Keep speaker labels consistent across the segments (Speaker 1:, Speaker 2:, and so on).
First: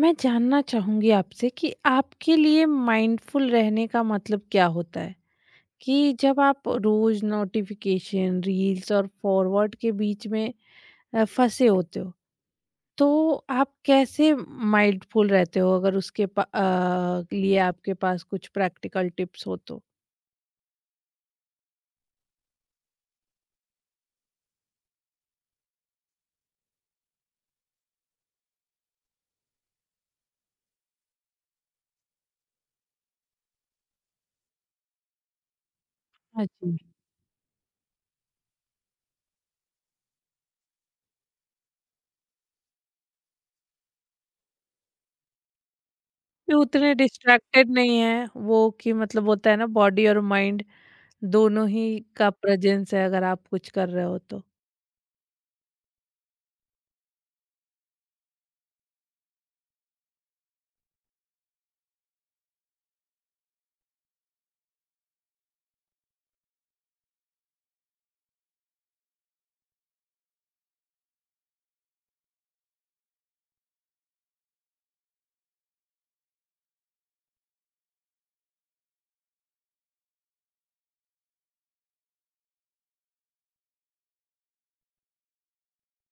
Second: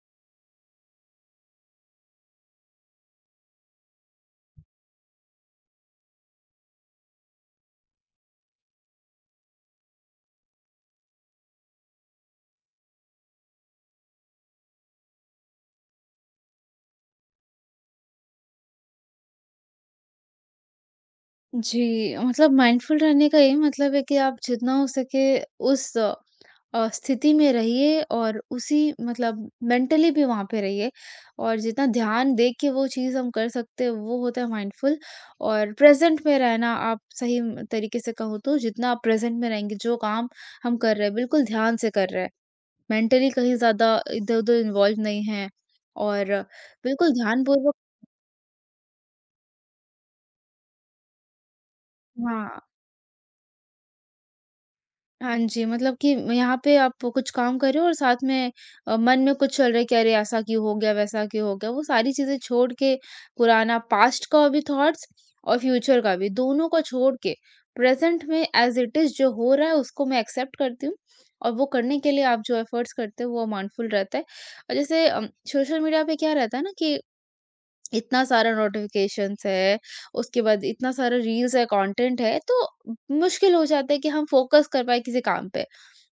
Speaker 1: मैं जानना चाहूँगी आपसे कि आपके लिए माइंडफुल रहने का मतलब क्या होता है? कि जब आप रोज़ नोटिफ़िकेशन, रील्स और फॉरवर्ड के बीच में फँसे होते हो, तो आप कैसे माइंडफुल रहते हो अगर उसके लिए आपके पास कुछ प्रैक्टिकल टिप्स हो तो?
Speaker 2: जी, मतलब माइंडफुल रहने का यही मतलब है कि आप जितना हो सके उस स्थिति में रहिए और उसी मतलब मेंटली भी वहाँ पे रहिए और जितना ध्यान दे के वो चीज़ हम कर सकते हैं, वो होता है माइंडफुल। और प्रेज़ेंट में
Speaker 1: हाँ
Speaker 2: रहना
Speaker 1: जी।
Speaker 2: आप सही म तरीके से कहूँ तो जितना आप प्रेज़ेंट में रहेंगे, जो काम हम कर रहे हैं, बिल्कुल ध्यान से कर रहे हैं, मेंटली कहीं ज़्यादा इधर-उधर इन्वॉल्व नहीं हैं और
Speaker 1: कि उतने
Speaker 2: बिल्कुल
Speaker 1: डिस्ट्रैक्टेड
Speaker 2: ध्यानपूर्वक।
Speaker 1: नहीं हैं वो, कि मतलब होता है ना बॉडी और माइंड दोनों ही का
Speaker 2: हाँ।
Speaker 1: प्रेजेंस है अगर आप कुछ कर रहे हो तो?
Speaker 2: हाँ जी, मतलब कि यहाँ पे आप कुछ काम कर रहे हो और साथ में मन में कुछ चल रहा है कि अरे ऐसा क्यों हो गया, वैसा क्यों हो गया? वो सारी चीज़ें छोड़ के पुराना पास्ट का भी थॉट्स और फ्यूचर का भी, दोनों को छोड़ के प्रेज़ेंट में एज़ इट इज़ जो हो रहा है उसको मैं एक्सेप्ट करती हूँ और वो करने के लिए आप जो एफ़र्ट्स करते हो वो माइंडफुल रहता है। और जैसे सोशल मीडिया पे क्या रहता है ना कि इतना सारा नोटिफ़िकेशंस है, उसके बाद इतना सारा रील्स है, कंटेंट है, तो मुश्किल हो जाता है कि हम फ़ोकस कर पाएँ किसी काम पे।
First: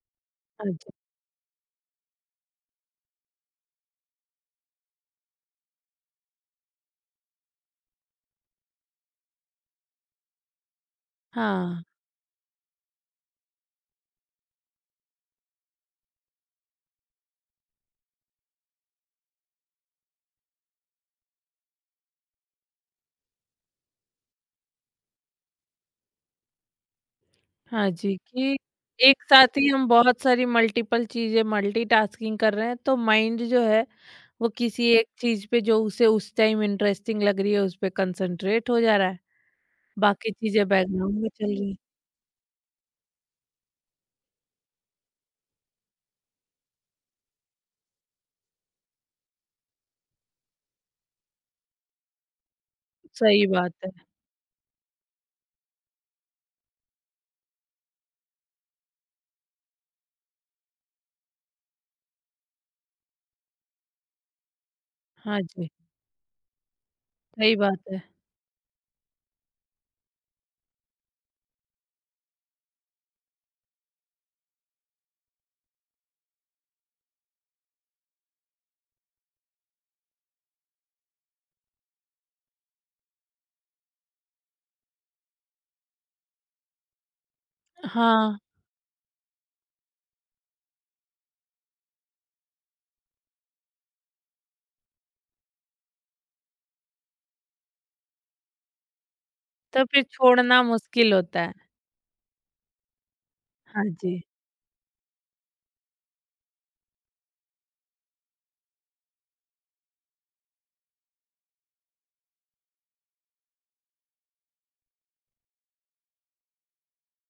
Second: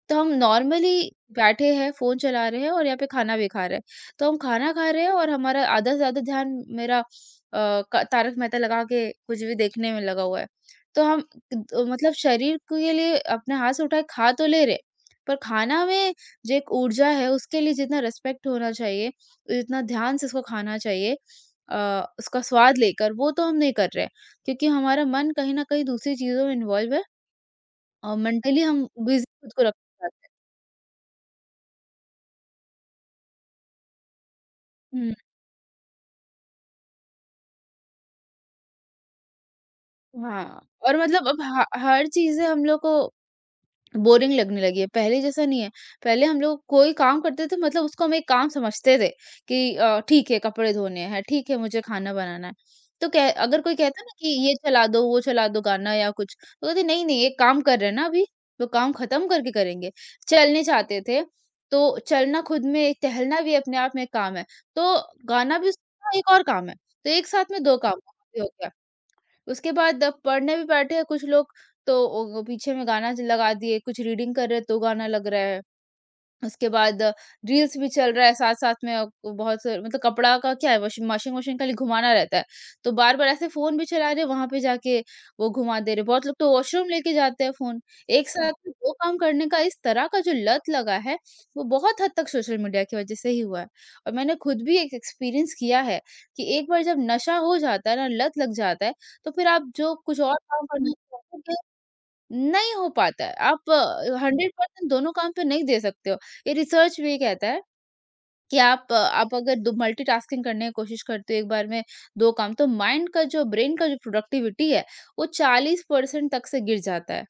Speaker 2: तो हम
Speaker 1: हाँ
Speaker 2: नॉर्मली
Speaker 1: जी।
Speaker 2: बैठे हैं, फ़ोन चला रहे हैं और यहाँ पे खाना भी खा रहे हैं। तो हम खाना खा रहे हैं और हमारा आधा से ज़्यादा ध्यान मेरा अ, क तारक मेहता लगा के कुछ भी देखने में लगा हुआ है। तो हम
Speaker 1: हाँ।
Speaker 2: द मतलब शरीर के लिए अपने हाथ से उठाए खा तो ले रहे, पर खाना में जो एक ऊर्जा है उसके लिए जितना रिस्पेक्ट होना चाहिए, जितना ध्यान से उसको खाना चाहिए अ, उसका स्वाद लेकर वो तो हम नहीं कर रहे हैं। क्योंकि हमारा मन कहीं न कहीं दूसरी चीज़ों में इन्वॉल्व है
Speaker 1: हाँ
Speaker 2: और
Speaker 1: जी, कि
Speaker 2: मेंटली हम
Speaker 1: एक
Speaker 2: बिज़ी खुद
Speaker 1: साथ
Speaker 2: को
Speaker 1: ही हम
Speaker 2: रखना
Speaker 1: बहुत
Speaker 2: चाहते हैं।
Speaker 1: सारी मल्टीपल चीज़ें मल्टीटास्किंग कर रहे हैं, तो माइंड जो है वो किसी एक
Speaker 2: हुँ।
Speaker 1: चीज़ पे जो उसे उस टाइम इंटरेस्टिंग लग रही है उस पे कंसंट्रेट हो जा रहा है, बाकी
Speaker 2: हाँ,
Speaker 1: चीज़ें
Speaker 2: और
Speaker 1: बैकग्राउंड
Speaker 2: मतलब
Speaker 1: में
Speaker 2: अब
Speaker 1: चल
Speaker 2: ह
Speaker 1: रही हैं।
Speaker 2: हर चीज़ें हम लोग को बोरिंग लगने लगी है, पहले जैसा नहीं है। पहले हम लोग कोई काम करते थे मतलब उसको हम एक काम समझते थे कि ठीक है कपड़े धोने हैं, ठीक है मुझे खाना बनाना है। तो कह
Speaker 1: सही
Speaker 2: अगर
Speaker 1: बात
Speaker 2: कोई
Speaker 1: है।
Speaker 2: कहता ना कि ये चला दो, वो चला दो गाना या कुछ, तो कहते नहीं, नहीं एक काम कर रहे हैं ना अभी, तो काम खत्म करके करेंगे। चलने जाते थे, तो चलना खुद में एक टहलना भी अपने आप में एक काम है, तो
Speaker 1: हाँ
Speaker 2: गाना
Speaker 1: जी,
Speaker 2: भी सुनना एक और काम है, तो एक साथ
Speaker 1: सही
Speaker 2: में 2
Speaker 1: बात
Speaker 2: काम
Speaker 1: है।
Speaker 2: हो गया। उसके बाद अब पढ़ने भी बैठे हैं कुछ लोग तो वो पीछे में गाना लगा दिए कुछ रीडिंग कर रहे तो गाना लग रहा है। उसके बाद रील्स भी चल रहा है साथ-साथ में, बहुत से मतलब कपड़ा का क्या है, वाशिंग वाशिंग मशीन खाली घुमाना रहता है। तो बार-बार ऐसे फ़ोन भी चला रहे हैं वहाँ पे जाके वो घुमा दे रहे। बहुत लोग तो वॉशरूम लेके जाते हैं फ़ोन। एक
Speaker 1: हाँ,
Speaker 2: साथ में 2 काम करने का इस तरह का जो लत लगा है वो बहुत हद तक सोशल मीडिया की वज़ह से ही हुआ है। और मैंने खुद भी एक एक्सपीरियंस किया है कि एक बार जब नशा हो जाता है ना लत लग जाता है, तो फिर आप
Speaker 1: तो
Speaker 2: जो
Speaker 1: फिर
Speaker 2: कुछ और
Speaker 1: छोड़ना
Speaker 2: काम करना
Speaker 1: मुश्किल होता
Speaker 2: चाहते
Speaker 1: है।
Speaker 2: हो, नहीं हो पाता है। आप
Speaker 1: हाँ जी,
Speaker 2: 100% दोनों काम पे नहीं दे सकते हो। ये रिसर्च भी कहता है कि आप अगर दो मल्टीटास्किंग करने की कोशिश करते हो एक बार में 2 काम, तो माइंड का जो ब्रेन का जो प्रोडक्टिविटी है, वो 40% तक से गिर जाता है।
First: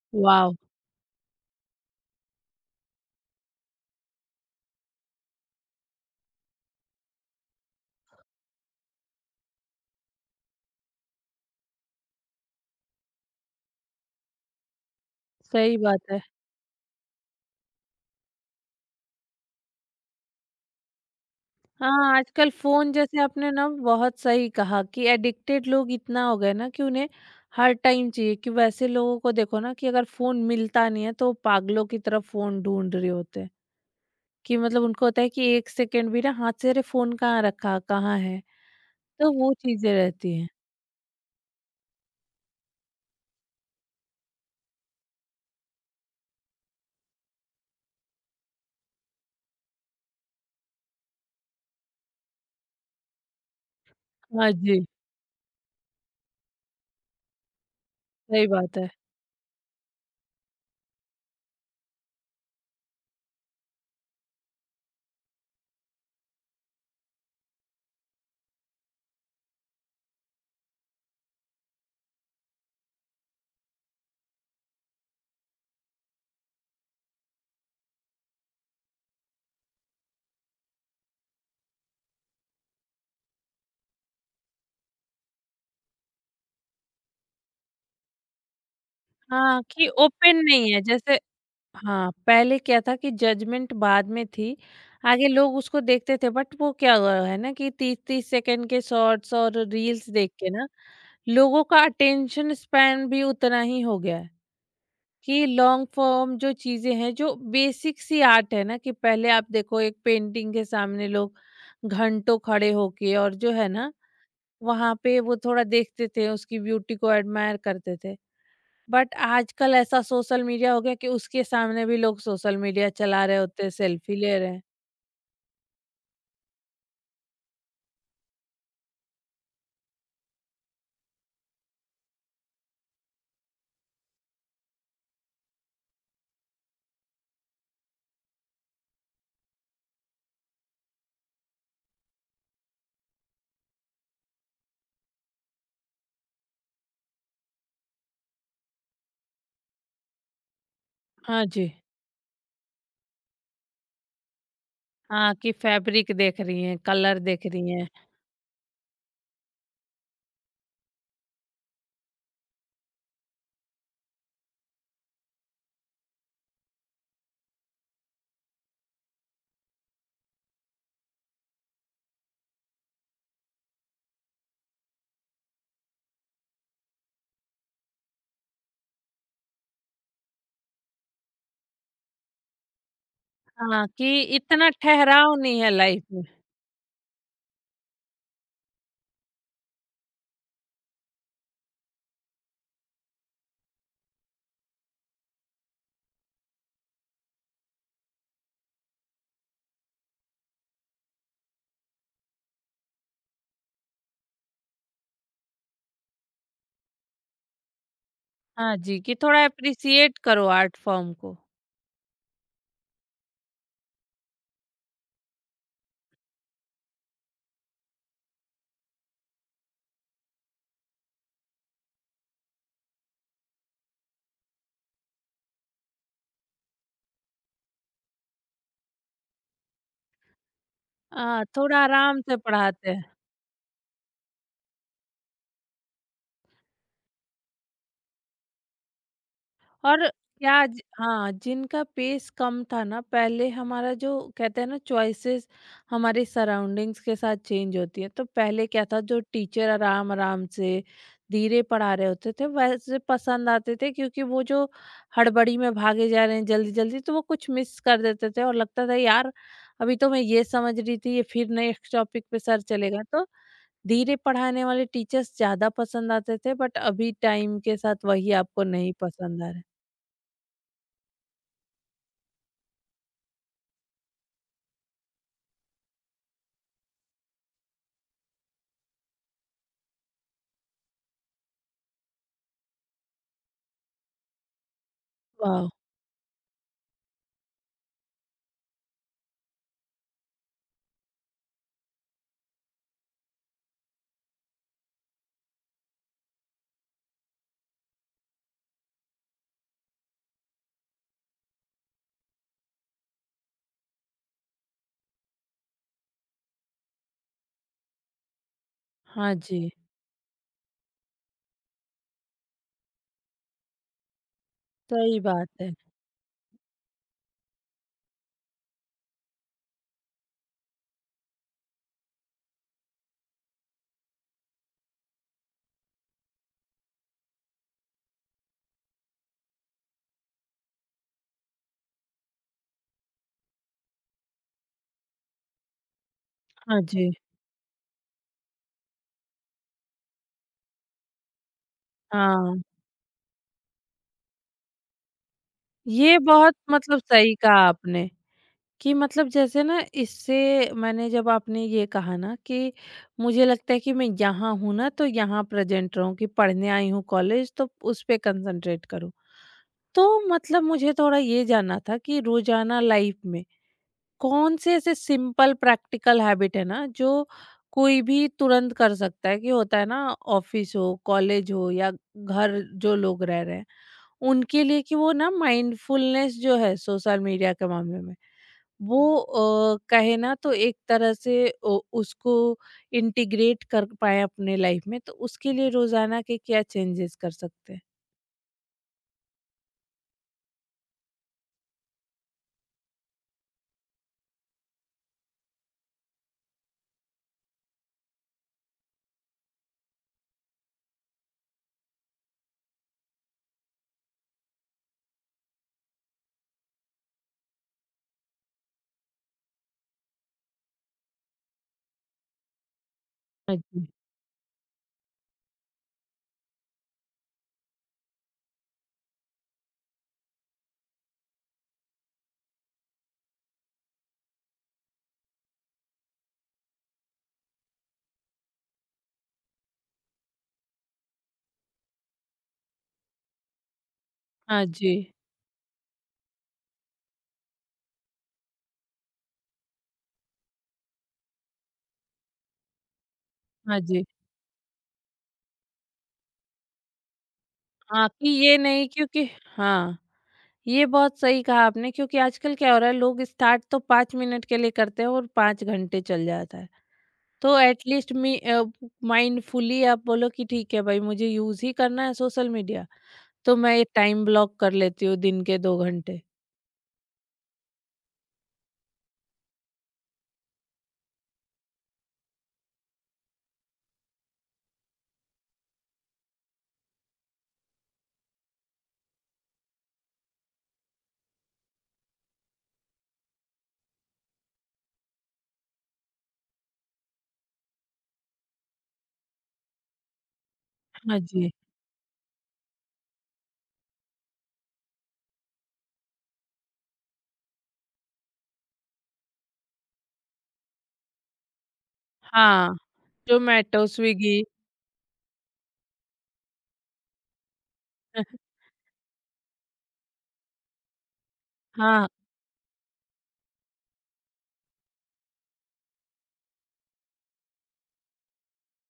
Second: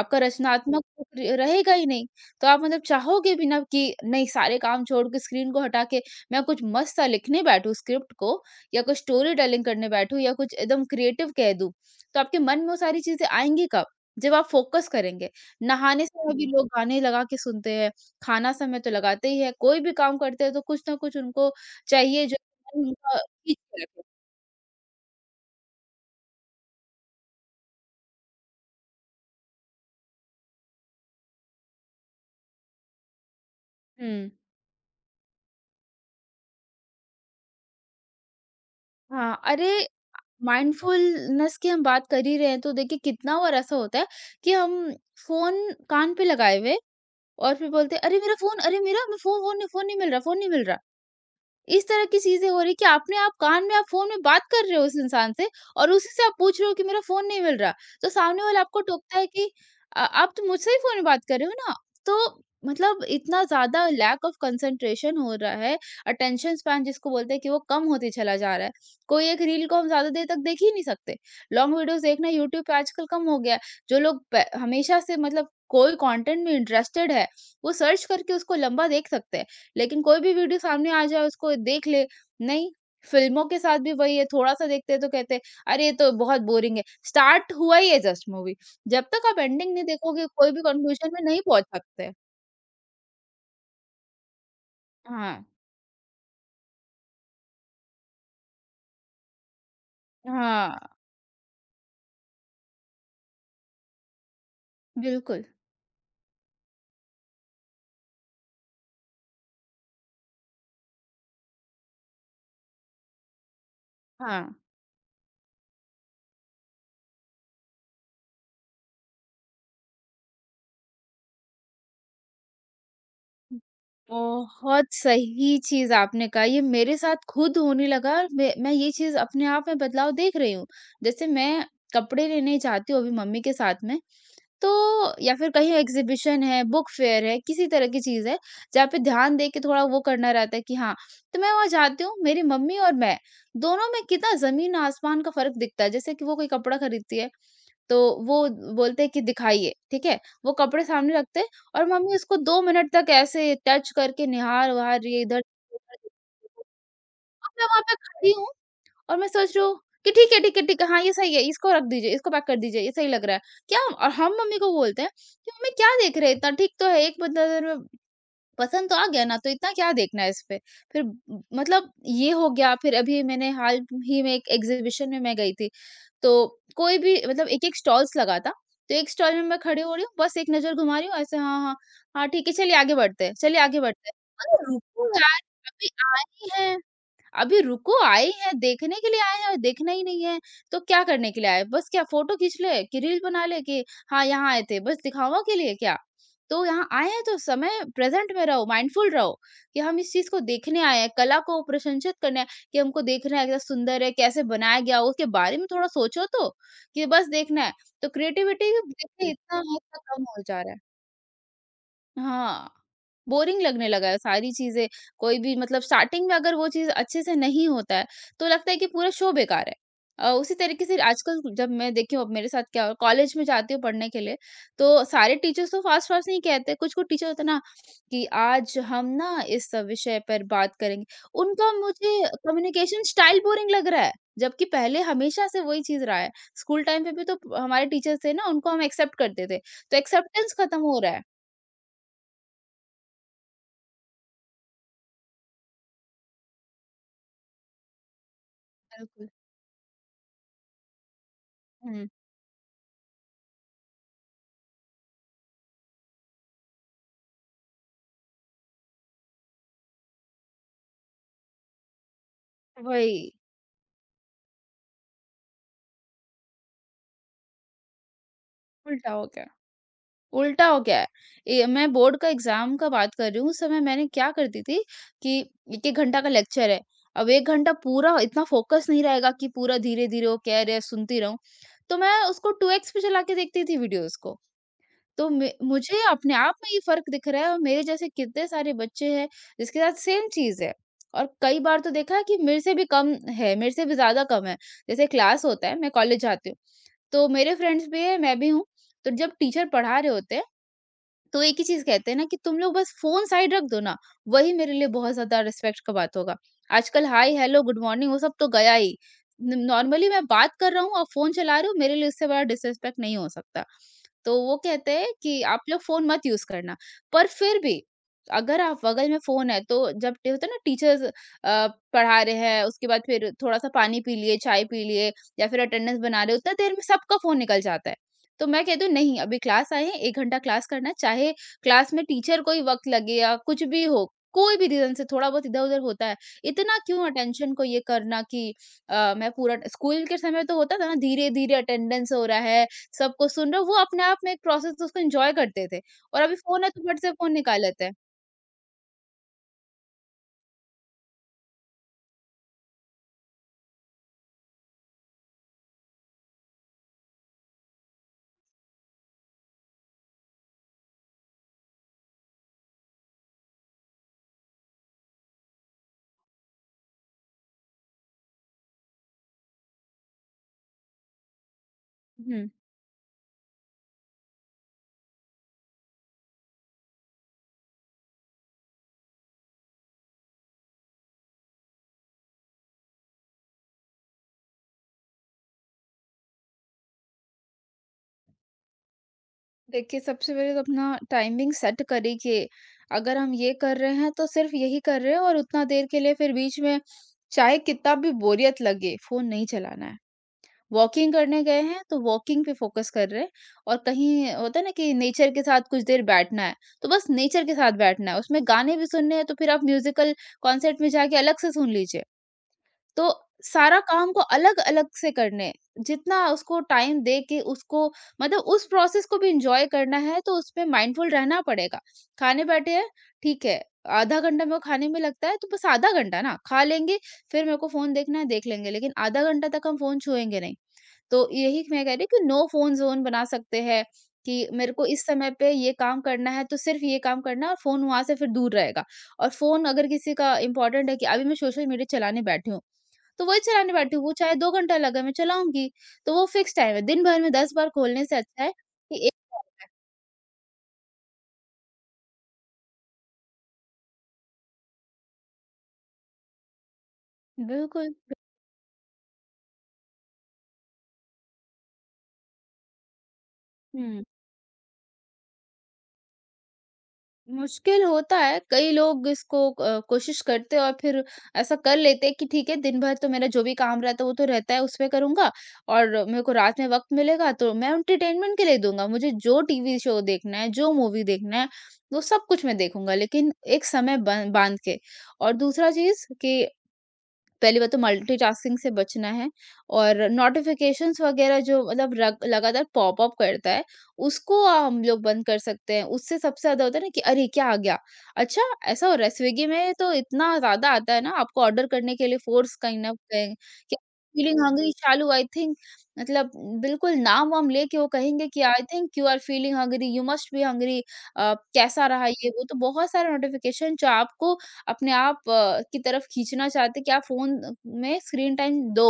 Speaker 2: आपका
Speaker 1: वाव!
Speaker 2: रचनात्मक तो क्रि रहेगा ही नहीं। तो आप मतलब चाहोगे भी ना कि नहीं सारे काम छोड़ के स्क्रीन को हटा के मैं कुछ मस्त सा लिखने बैठूँ स्क्रिप्ट को, या कुछ स्टोरी टेलिंग करने बैठूँ, या कुछ एकदम क्रिएटिव कह दूँ, तो आपके मन में वो सारी चीज़ें आएँगी कब? जब आप फ़ोकस करेंगे।
Speaker 1: सही बात
Speaker 2: नहाने
Speaker 1: है।
Speaker 2: समय भी हुँ। लोग गाने लगा के सुनते हैं। खाना समय तो लगाते ही है, कोई भी काम करते हैं तो कुछ ना कुछ उनको
Speaker 1: हाँ,
Speaker 2: चाहिए जो
Speaker 1: आजकल
Speaker 2: मन
Speaker 1: फ़ोन
Speaker 2: उनका
Speaker 1: जैसे आपने
Speaker 2: खींच
Speaker 1: ना
Speaker 2: के रखे।
Speaker 1: बहुत सही कहा कि एडिक्टेड लोग इतना हो गए ना कि उन्हें हर टाइम चाहिए, कि वैसे लोगों को देखो ना कि अगर फ़ोन मिलता नहीं है तो वो पागलों की तरह फ़ोन ढूंढ रहे होते हैं।
Speaker 2: हुँ।
Speaker 1: कि मतलब उनको होता है कि 1 सेकंड भी ना हाथ से, अरे फ़ोन कहाँ रखा, कहाँ है? तो
Speaker 2: हाँ,
Speaker 1: वो
Speaker 2: अरे
Speaker 1: चीज़ें रहती हैं।
Speaker 2: माइंडफुलनेस की हम बात कर ही रहे हैं तो देखिए कितना बार ऐसा होता है कि हम फ़ोन कान पे लगाए हुए और फिर बोलते हैं अरे मेरा फ़ोन! अरे मेरा फ़ोन, फ़ोन नहीं, फ़ोन नहीं मिल रहा, फ़ोन नहीं मिल रहा। इस तरह की चीज़ें हो रही है कि अपने आप कान में आप फ़ोन में बात
Speaker 1: हाँ
Speaker 2: कर रहे
Speaker 1: जी,
Speaker 2: हो उस इंसान से और उसी से आप पूछ रहे हो कि मेरा फ़ोन नहीं मिल रहा। तो सामने
Speaker 1: सही
Speaker 2: वाला
Speaker 1: बात
Speaker 2: आपको
Speaker 1: है।
Speaker 2: टोकता है कि आप तो मुझसे ही फ़ोन में बात कर रहे हो ना। तो मतलब इतना ज़्यादा लैक ऑफ कंसंट्रेशन हो रहा है, अटेंशन स्पैन जिसको बोलते हैं कि वो कम होते चला जा रहा है। कोई एक रील को हम ज़्यादा देर तक देख ही नहीं सकते। लॉन्ग वीडियोज़ देखना यूट्यूब पे आजकल कम हो गया है। जो लोग प हमेशा से मतलब कोई कंटेंट में इंटरेस्टेड है, वो सर्च करके उसको लंबा देख सकते हैं। लेकिन कोई भी वीडियो सामने आ जाए उसको देख ले, नहीं। फिल्मों के साथ भी वही है, थोड़ा सा देखते हैं तो कहते हैं अरे ये तो बहुत बोरिंग है, स्टार्ट हुआ ही है जस्ट मूवी। जब तक आप
Speaker 1: हाँ,
Speaker 2: एंडिंग नहीं
Speaker 1: कि
Speaker 2: देखोगे
Speaker 1: ओपन
Speaker 2: कोई भी
Speaker 1: नहीं है
Speaker 2: कंक्लूजन
Speaker 1: जैसे।
Speaker 2: में नहीं पहुंच सकते।
Speaker 1: हाँ, पहले क्या था कि जजमेंट बाद में थी। आगे
Speaker 2: हाँ।
Speaker 1: लोग उसको देखते थे, बट वो क्या हुआ है ना कि 30-30 सेकंड के शॉर्ट्स और रील्स देख के ना
Speaker 2: हाँ,
Speaker 1: लोगों का अटेंशन स्पैन भी उतना ही हो गया है।
Speaker 2: बिल्कुल।
Speaker 1: कि लॉन्ग फॉर्म जो चीज़ें हैं, जो बेसिक सी आर्ट है ना, कि पहले आप देखो एक पेंटिंग के सामने लोग घंटों खड़े होके, और जो है ना
Speaker 2: हाँ,
Speaker 1: वहाँ पे वो थोड़ा देखते थे, उसकी ब्यूटी को एडमायर करते थे। बट आजकल ऐसा सोशल मीडिया हो गया कि उसके सामने भी लोग सोशल मीडिया चला रहे होते हैं, सेल्फी ले रहे हैं।
Speaker 2: बहुत सही चीज आपने कहा, ये मेरे साथ खुद होने लगा। मैं ये चीज अपने आप में बदलाव देख रही हूँ, जैसे मैं कपड़े लेने जाती हूँ अभी मम्मी के साथ में, तो या फिर कहीं एग्जीबिशन है, बुक फेयर है, किसी तरह की चीज़ है, जहाँ पे ध्यान दे के थोड़ा वो करना रहता है कि हाँ, तो मैं वहाँ जाती हूँ, मेरी मम्मी और मैं, दोनों में कितना ज़मीन-आसमान का फ़र्क दिखता है। जैसे कि वो कोई कपड़ा खरीदती है, तो वो बोलते हैं कि दिखाइए, ठीक है? वो कपड़े सामने रखते
Speaker 1: हाँ
Speaker 2: हैं
Speaker 1: जी।
Speaker 2: और मम्मी उसको 2 मिनट तक ऐसे टच करके निहार-वहार, ये
Speaker 1: हाँ,
Speaker 2: इधर,
Speaker 1: कि फैब्रिक देख रही हैं, कलर देख
Speaker 2: और मैं
Speaker 1: रही
Speaker 2: वहाँ
Speaker 1: हैं।
Speaker 2: पे खड़ी हूँ और मैं सोच रही हूँ कि ठीक है, ठीक है, ठीक है, हाँ, ये सही है, इसको रख दीजिए, इसको पैक कर दीजिए, ये सही लग रहा है। क्या, और हम मम्मी को बोलते हैं कि मम्मी क्या देख रहे हैं इतना, ठीक तो है, एक बंदर में पसंद तो आ गया ना, तो इतना क्या देखना है इसपे। फिर म मतलब ये हो गया, फिर अभी मैंने हाल ही में एक एग्ज़िबिशन में मैं गई थी, तो कोई भी मतलब एक-एक स्टॉल्स लगा था, तो एक स्टॉल में मैं खड़ी हो रही हूँ, बस एक नज़र घुमा रही हूँ, ऐसे हाँ, हाँ, हाँ, ठीक है, चलिए आगे बढ़ते हैं, चलिए आगे
Speaker 1: हाँ,
Speaker 2: बढ़ते हैं।
Speaker 1: कि
Speaker 2: अरे
Speaker 1: इतना
Speaker 2: रुको
Speaker 1: ठहराव
Speaker 2: यार,
Speaker 1: नहीं है
Speaker 2: अभी
Speaker 1: लाइफ
Speaker 2: आ
Speaker 1: में।
Speaker 2: रही है। अभी रुको, आए हैं, देखने के लिए आए हैं और देखना ही नहीं है, तो क्या करने के लिए आए? बस क्या फ़ोटो खींच ले, कि रील बना ले कि हाँ, यहाँ आए थे, बस दिखावा के लिए क्या? तो यहाँ आए हैं तो समय प्रेज़ेंट में रहो, माइंडफुल रहो, कि हम इस चीज़ को देखने आए हैं, कला को प्रशंसित करने आए हैं, कि हमको देखना है, कितना सुंदर है, कैसे बनाया गया, उसके बारे में थोड़ा सोचो तो, कि बस देखना है। तो क्रिएटिविटी
Speaker 1: हाँ जी, कि
Speaker 2: देखिए
Speaker 1: थोड़ा
Speaker 2: इतना हद तक
Speaker 1: एप्रिशिएट
Speaker 2: कम हो
Speaker 1: करो
Speaker 2: जा रहा
Speaker 1: आर्ट
Speaker 2: है।
Speaker 1: फॉर्म को।
Speaker 2: हाँ, बोरिंग लगने लगा है सारी चीज़ें, कोई भी मतलब स्टार्टिंग में अगर वो चीज़ अच्छे से नहीं होता है, तो लगता है कि पूरा शो बेकार है। उसी तरीके से आजकल जब मैं देखी हूँ, अब मेरे साथ क्या हो, कॉलेज में जाती हूँ पढ़ने के लिए, तो सारे टीचर्स तो फास्ट-फास्ट नहीं कहते, कुछ-कुछ टीचर होते हैं ना कि आज हम ना इस विषय पर बात करेंगे।
Speaker 1: हाँ,
Speaker 2: उनका
Speaker 1: थोड़ा
Speaker 2: मुझे
Speaker 1: आराम से पढ़ाते
Speaker 2: कम्युनिकेशन
Speaker 1: हैं।
Speaker 2: स्टाइल बोरिंग लग रहा है, जबकि पहले हमेशा से वही चीज़ रहा है। स्कूल टाइम पे भी तो हमारे टीचर्स थे ना, उनको हम एक्सेप्ट करते थे, तो
Speaker 1: और
Speaker 2: एक्सेप्टेंस
Speaker 1: क्या
Speaker 2: खत्म हो रहा
Speaker 1: हाँ, जिनका पेस कम था ना पहले हमारा जो, कहते हैं ना चॉइसेस हमारे सराउंडिंग्स के साथ चेंज होती है, तो पहले क्या था जो
Speaker 2: है।
Speaker 1: टीचर आराम आराम से धीरे पढ़ा रहे
Speaker 2: हुँ,
Speaker 1: होते थे वैसे पसंद आते थे, क्योंकि वो जो हड़बड़ी में भागे जा रहे हैं जल्दी जल्दी तो वो कुछ मिस कर देते थे और लगता था यार अभी तो मैं ये समझ रही थी, ये फिर नेक्स्ट टॉपिक पे सर चलेगा, तो
Speaker 2: वही,
Speaker 1: धीरे पढ़ाने वाले टीचर्स ज्यादा पसंद आते थे, बट अभी टाइम के साथ वही आपको नहीं
Speaker 2: उल्टा हो
Speaker 1: पसंद
Speaker 2: गया,
Speaker 1: आ रहे।
Speaker 2: उल्टा हो गया है। ए मैं बोर्ड का एग्ज़ाम का बात कर रही हूँ, उस समय मैंने क्या करती थी कि 1-1 घंटा का लेक्चर है, अब 1 घंटा पूरा इतना फोकस नहीं रहेगा कि पूरा धीरे-धीरे वो कह रहे हैं सुनती रहूँ, तो मैं उसको 2x पे चला के देखती थी वीडियोज़ को। तो मे
Speaker 1: वाह!
Speaker 2: मुझे अपने आप में ये फ़र्क दिख रहा है और मेरे जैसे कितने सारे बच्चे हैं जिसके साथ सेम चीज़ है, और कई बार तो देखा है कि मेरे से भी कम है, मेरे से भी ज़्यादा कम है। जैसे क्लास होता है, मैं कॉलेज जाती हूँ, तो मेरे फ्रेंड्स भी हैं, मैं भी हूँ। तो जब टीचर पढ़ा रहे होते हैं तो एक ही चीज़ कहते हैं ना कि तुम लोग बस फ़ोन साइड रख दो ना, वही मेरे लिए बहुत ज़्यादा रिस्पेक्ट का बात होगा। आजकल हाय, हेलो, गुड मॉर्निंग वो सब तो गया ही।
Speaker 1: हाँ
Speaker 2: न
Speaker 1: जी,
Speaker 2: नॉर्मली मैं बात कर रहा हूँ और फ़ोन चला रहे हो, मेरे लिए इससे बड़ा डिसरिस्पेक्ट नहीं हो सकता। तो वो कहते हैं
Speaker 1: सही
Speaker 2: कि
Speaker 1: बात
Speaker 2: आप
Speaker 1: है।
Speaker 2: लोग फ़ोन मत यूज़ करना। पर फिर भी अगर आप बगल में फ़ोन है, तो जब ट होता है ना टीचर्स पढ़ा रहे हैं, उसके बाद फिर थोड़ा-सा पानी पी लिए, चाय पी लिए या फिर अटेंडेंस बना रहे हो, उतना देर में सबका फ़ोन निकल जाता है। तो मैं कहती हूँ नहीं अभी क्लास आए हैं, 1 घंटा क्लास करना है, चाहे क्लास में टीचर को ही वक़्त लगे या कुछ भी हो, कोई भी रीज़न से थोड़ा बहुत इधर-उधर होता है। इतना
Speaker 1: हाँ
Speaker 2: क्यों
Speaker 1: जी,
Speaker 2: अटेंशन को ये करना कि मैं पूरा स्कूल के समय तो होता था ना, धीरे-धीरे अटेंडेंस हो रहा
Speaker 1: हाँ।
Speaker 2: है, सबको सुन रहे हो, वो अपने आप में एक प्रोसेस, उसको एन्जॉय करते थे
Speaker 1: ये
Speaker 2: और अभी
Speaker 1: बहुत
Speaker 2: फ़ोन है तो
Speaker 1: मतलब
Speaker 2: फट से फ़ोन
Speaker 1: सही कहा
Speaker 2: निकाल लेते हैं।
Speaker 1: आपने, कि मतलब जैसे ना इससे, मैंने जब आपने ये कहा ना कि मुझे लगता है कि मैं यहाँ हूँ ना तो यहाँ प्रेज़ेंट रहूँ, कि पढ़ने आई हूँ कॉलेज तो उस पे कंसंट्रेट करूँ। तो मतलब मुझे थोड़ा ये जानना था कि रोज़ाना लाइफ़ में कौन से ऐसे सिंपल प्रैक्टिकल हैबिट है ना जो कोई भी तुरंत कर सकता है, कि होता है ना ऑफिस हो कॉलेज हो या
Speaker 2: हुँ।
Speaker 1: घर जो लोग रह रहे हैं उनके लिए, कि वो ना माइंडफुलनेस जो है सोशल मीडिया के मामले में, वो कहे ना तो एक तरह से उसको इंटीग्रेट कर पाए अपने लाइफ में, तो उसके लिए रोजाना के क्या चेंजेस कर सकते हैं।
Speaker 2: देखिए, सबसे पहले तो अपना टाइमिंग सेट करें कि अगर हम ये कर रहे हैं तो सिर्फ यही कर रहे हैं, और उतना देर के लिए फिर बीच में चाहे कितना भी बोरियत लगे फोन नहीं चलाना है। वॉकिंग करने गए हैं तो वॉकिंग पे फोकस कर रहे हैं। और कहीं होता है ना कि नेचर के साथ कुछ देर बैठना है, तो बस नेचर के साथ बैठना है। उसमें गाने भी सुनने हैं तो फिर आप म्यूजिकल कॉन्सर्ट में जाके अलग से सुन लीजिए। तो
Speaker 1: हाँ
Speaker 2: सारा
Speaker 1: जी।
Speaker 2: काम को अलग-अलग से करने, जितना उसको टाइम दे के उसको मतलब उस प्रोसेस को भी एन्जॉय करना है, तो उसमें माइंडफुल रहना पड़ेगा। खाने बैठे हैं, ठीक है, आधा घंटा मेरे को खाने में लगता है, तो बस आधा घंटा ना खा लेंगे, फिर मेरे को फ़ोन देखना है, देख लेंगे, लेकिन आधा घंटा तक हम फ़ोन छुएँगे नहीं। तो यही मैं कह रही कि नो फ़ोन ज़ोन बना सकते हैं, कि
Speaker 1: हाँ
Speaker 2: मेरे को
Speaker 1: जी।
Speaker 2: इस समय पे ये काम करना है तो सिर्फ़ ये काम करना है, और फ़ोन वहाँ से फिर दूर रहेगा। और फ़ोन अगर किसी का इम्पोर्टेंट है कि अभी मैं सोशल मीडिया चलाने बैठी हूँ, तो वही चलाने
Speaker 1: हाँ
Speaker 2: बैठी हूँ,
Speaker 1: जी।
Speaker 2: वो चाहे 2 घंटा लगे मैं चलाऊँगी। तो वो फ़िक्स टाइम है, दिन भर में 10 बार खोलने
Speaker 1: हाँ,
Speaker 2: से
Speaker 1: कि
Speaker 2: अच्छा है
Speaker 1: ये नहीं
Speaker 2: कि एक,
Speaker 1: क्योंकि। हाँ, ये बहुत सही कहा आपने, क्योंकि आजकल क्या हो रहा है लोग स्टार्ट तो 5 मिनट के लिए करते हैं और 5 घंटे चल जाता है, तो
Speaker 2: बिल्कुल।
Speaker 1: एटलीस्ट मी माइंडफुली आप बोलो कि ठीक है भाई मुझे यूज ही करना है सोशल मीडिया, तो मैं ये
Speaker 2: हुँ।
Speaker 1: टाइम ब्लॉक कर लेती हूँ दिन के 2 घंटे।
Speaker 2: मुश्किल होता है, कई लोग इसको कोशिश करते हैं और फिर ऐसा कर लेते हैं कि ठीक है, दिन भर तो मेरा जो भी काम रहता है वो तो रहता है, उसमें करूँगा, और मेरे को रात में वक़्त मिलेगा तो मैं एंटरटेनमेंट के लिए दूँगा। मुझे जो टीवी शो देखना है, जो मूवी देखना है, वो सब कुछ मैं देखूँगा, लेकिन एक समय बन बाँध के। और दूसरा चीज़ कि पहली बात तो मल्टीटास्किंग से बचना है, और नोटिफिकेशंस
Speaker 1: हाँ
Speaker 2: वगैरह
Speaker 1: जी।
Speaker 2: जो मतलब लगातार पॉप अप करता है, उसको हम लोग बंद कर सकते हैं। उससे सबसे ज्यादा होता है ना कि अरे क्या आ गया, अच्छा ऐसा हो रहा है। स्विगी में तो इतना ज्यादा आता है ना आपको ऑर्डर करने के लिए फोर्स,
Speaker 1: हाँ,
Speaker 2: कहीं ना कहीं
Speaker 1: जोमेटो, स्विगी।
Speaker 2: फीलिंग हंग्री चालू, आई थिंक। मतलब, बिल्कुल नाम वाम लेके वो कहेंगे कि I think you are feeling hungry, you must be hungry, कैसा रहा
Speaker 1: हाँ।
Speaker 2: ये वो। तो बहुत सारे नोटिफिकेशन जो आपको अपने आप की तरफ खींचना चाहते कि आप फ़ोन में स्क्रीन टाइम दो,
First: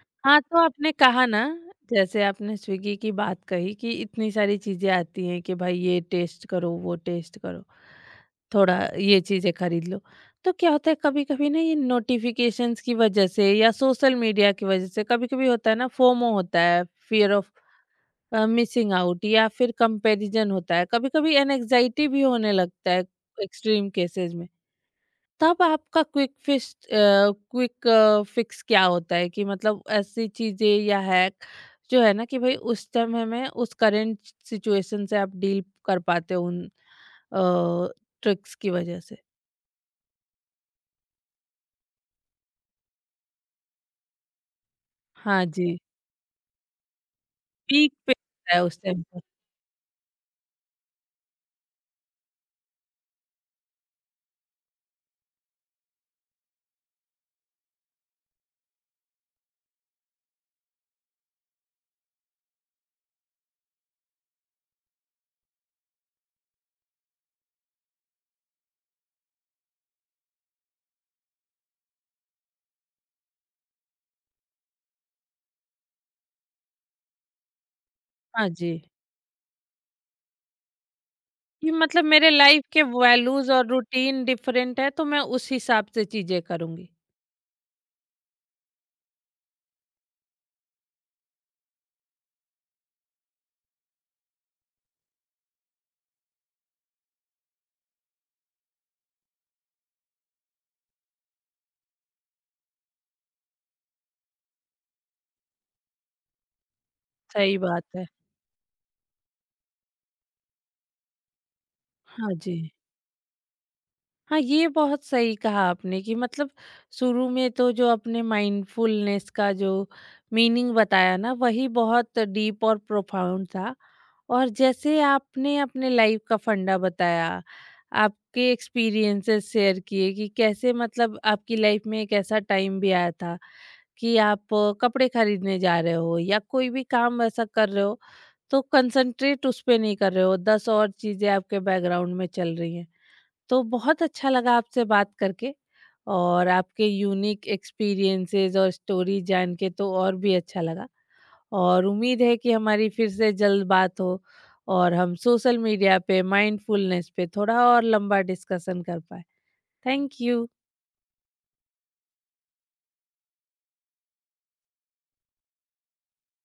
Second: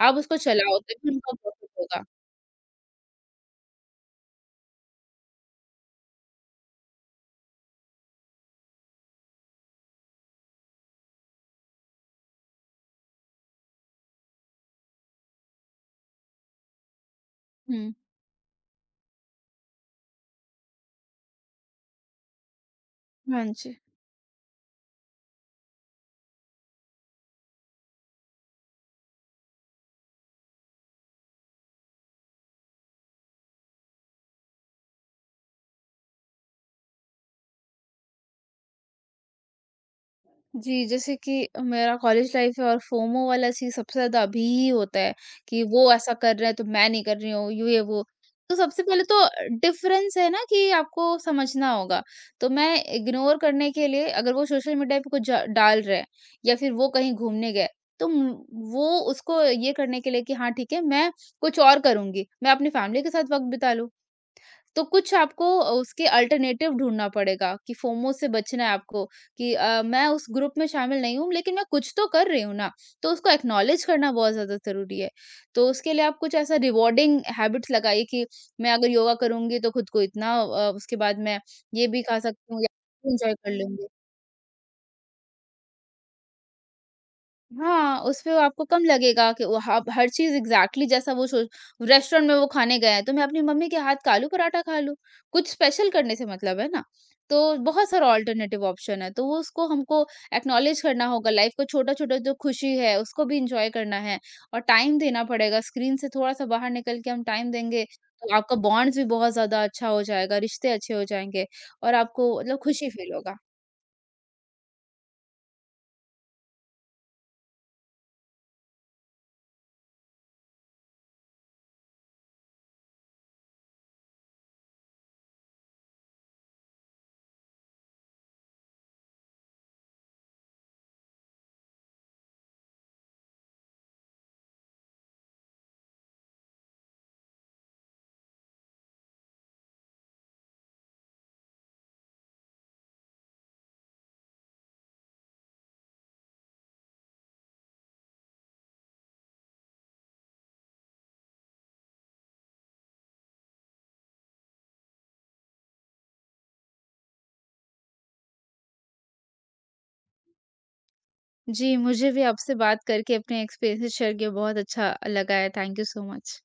Speaker 2: आप उसको
Speaker 1: हाँ, तो
Speaker 2: चलाओ
Speaker 1: आपने
Speaker 2: तभी
Speaker 1: कहा
Speaker 2: उनका
Speaker 1: ना,
Speaker 2: प्रॉफ़िट होगा।
Speaker 1: जैसे आपने स्विगी की बात कही कि इतनी सारी चीज़ें आती हैं कि भाई ये टेस्ट करो, वो टेस्ट करो, थोड़ा ये चीज़ें खरीद लो। तो क्या होता है कभी-कभी ना, ये नोटिफ़िकेशंस की वजह से या सोशल मीडिया की वजह से कभी-कभी होता है ना फोमो होता है, fear of
Speaker 2: hmm.
Speaker 1: Missing out, या फिर कंपैरिजन होता है। कभी-कभी एंग्जायटी भी होने लगता है
Speaker 2: हाँ जी।
Speaker 1: एक्सट्रीम केसेज़ में। तब आपका क्विक फिक्स क्या होता है, कि मतलब ऐसी चीजें या हैक जो है ना कि भाई उस टाइम में उस करंट सिचुएशन से आप डील कर पाते हो उन ट्रिक्स की वजह से।
Speaker 2: जी, जैसे कि मेरा कॉलेज लाइफ है और फोमो वाला चीज़ सबसे ज़्यादा अभी ही होता है,
Speaker 1: हाँ
Speaker 2: कि
Speaker 1: जी,
Speaker 2: वो ऐसा कर रहा है तो मैं नहीं कर रही हूँ, यू ये
Speaker 1: पीक
Speaker 2: वो।
Speaker 1: पे
Speaker 2: तो
Speaker 1: होता है उस
Speaker 2: सबसे पहले
Speaker 1: टाइम
Speaker 2: तो
Speaker 1: पर।
Speaker 2: डिफ़रेंस है ना कि आपको समझना होगा। तो मैं इग्नोर करने के लिए अगर वो सोशल मीडिया पे कुछ ज डाल रहे हैं या फिर वो कहीं घूमने गए, तो वो उसको ये करने के लिए कि हाँ, ठीक है, मैं कुछ और करूँगी, मैं अपनी फैमिली के साथ वक़्त बिता लूँ। तो कुछ आपको उसके अल्टरनेटिव ढूँढना पड़ेगा कि फोमो से बचना है आपको, कि मैं उस ग्रुप में शामिल नहीं हूँ, लेकिन मैं कुछ तो कर रही हूँ ना, तो उसको एक्नॉलेज करना बहुत ज़्यादा ज़रूरी है। तो उसके लिए आप कुछ ऐसा रिवॉर्डिंग हैबिट्स लगाइए कि
Speaker 1: हाँ जी,
Speaker 2: मैं अगर योगा करूँगी तो खुद को इतना उसके बाद मैं
Speaker 1: कि
Speaker 2: ये भी
Speaker 1: मतलब
Speaker 2: खा
Speaker 1: मेरे
Speaker 2: सकती हूँ
Speaker 1: लाइफ
Speaker 2: या
Speaker 1: के
Speaker 2: एन्जॉय कर
Speaker 1: वैल्यूज और
Speaker 2: लूँगी।
Speaker 1: रूटीन डिफरेंट है तो मैं उस हिसाब से चीजें करूंगी।
Speaker 2: हाँ, उसमें वो आपको कम लगेगा कि वो ह हर चीज़ एग्ज़ैक्टली जैसा वो सोच, रेस्टोरेंट में वो खाने गए हैं, तो मैं अपनी मम्मी के हाथ का आलू पराठा खा लूँ, कुछ स्पेशल करने से मतलब है ना। तो बहुत सारा अल्टरनेटिव ऑप्शन है, तो वो उसको हमको एक्नॉलेज करना होगा। लाइफ़ का छोटा-छोटा जो खुशी है, उसको भी एन्जॉय करना है और टाइम देना पड़ेगा। स्क्रीन से थोड़ा-सा बाहर निकल के हम टाइम
Speaker 1: सही बात
Speaker 2: देंगे,
Speaker 1: है।
Speaker 2: तो आपका बॉन्ड्स भी बहुत ज़्यादा अच्छा हो जाएगा, रिश्ते अच्छे हो जाएँगे और
Speaker 1: हाँ
Speaker 2: आपको
Speaker 1: जी।
Speaker 2: मतलब खुशी फ़ील होगा।
Speaker 1: हाँ, ये बहुत सही कहा आपने, कि मतलब शुरू में तो जो आपने माइंडफुलनेस का जो मीनिंग बताया ना वही बहुत डीप और प्रोफाउंड था, और जैसे आपने अपने लाइफ का फंडा बताया, आपके एक्सपीरियंसेस शेयर किए कि कैसे मतलब आपकी लाइफ में एक ऐसा टाइम भी आया था कि आप कपड़े खरीदने जा रहे हो या कोई भी काम ऐसा कर रहे हो तो कंसंट्रेट उस पे नहीं कर रहे हो, 10 और चीज़ें आपके बैकग्राउंड में चल रही हैं। तो बहुत अच्छा लगा आपसे बात करके, और आपके यूनिक एक्सपीरियंसेस और स्टोरी जान के तो और भी अच्छा लगा, और उम्मीद है कि हमारी फिर से जल्द बात हो और हम सोशल मीडिया पे माइंडफुलनेस पे थोड़ा और लंबा डिस्कशन कर पाए। थैंक यू
Speaker 2: जी, मुझे भी आपसे बात करके अपने एक्सपीरियंसेस शेयर किए बहुत अच्छा लगा है। Thank you so much.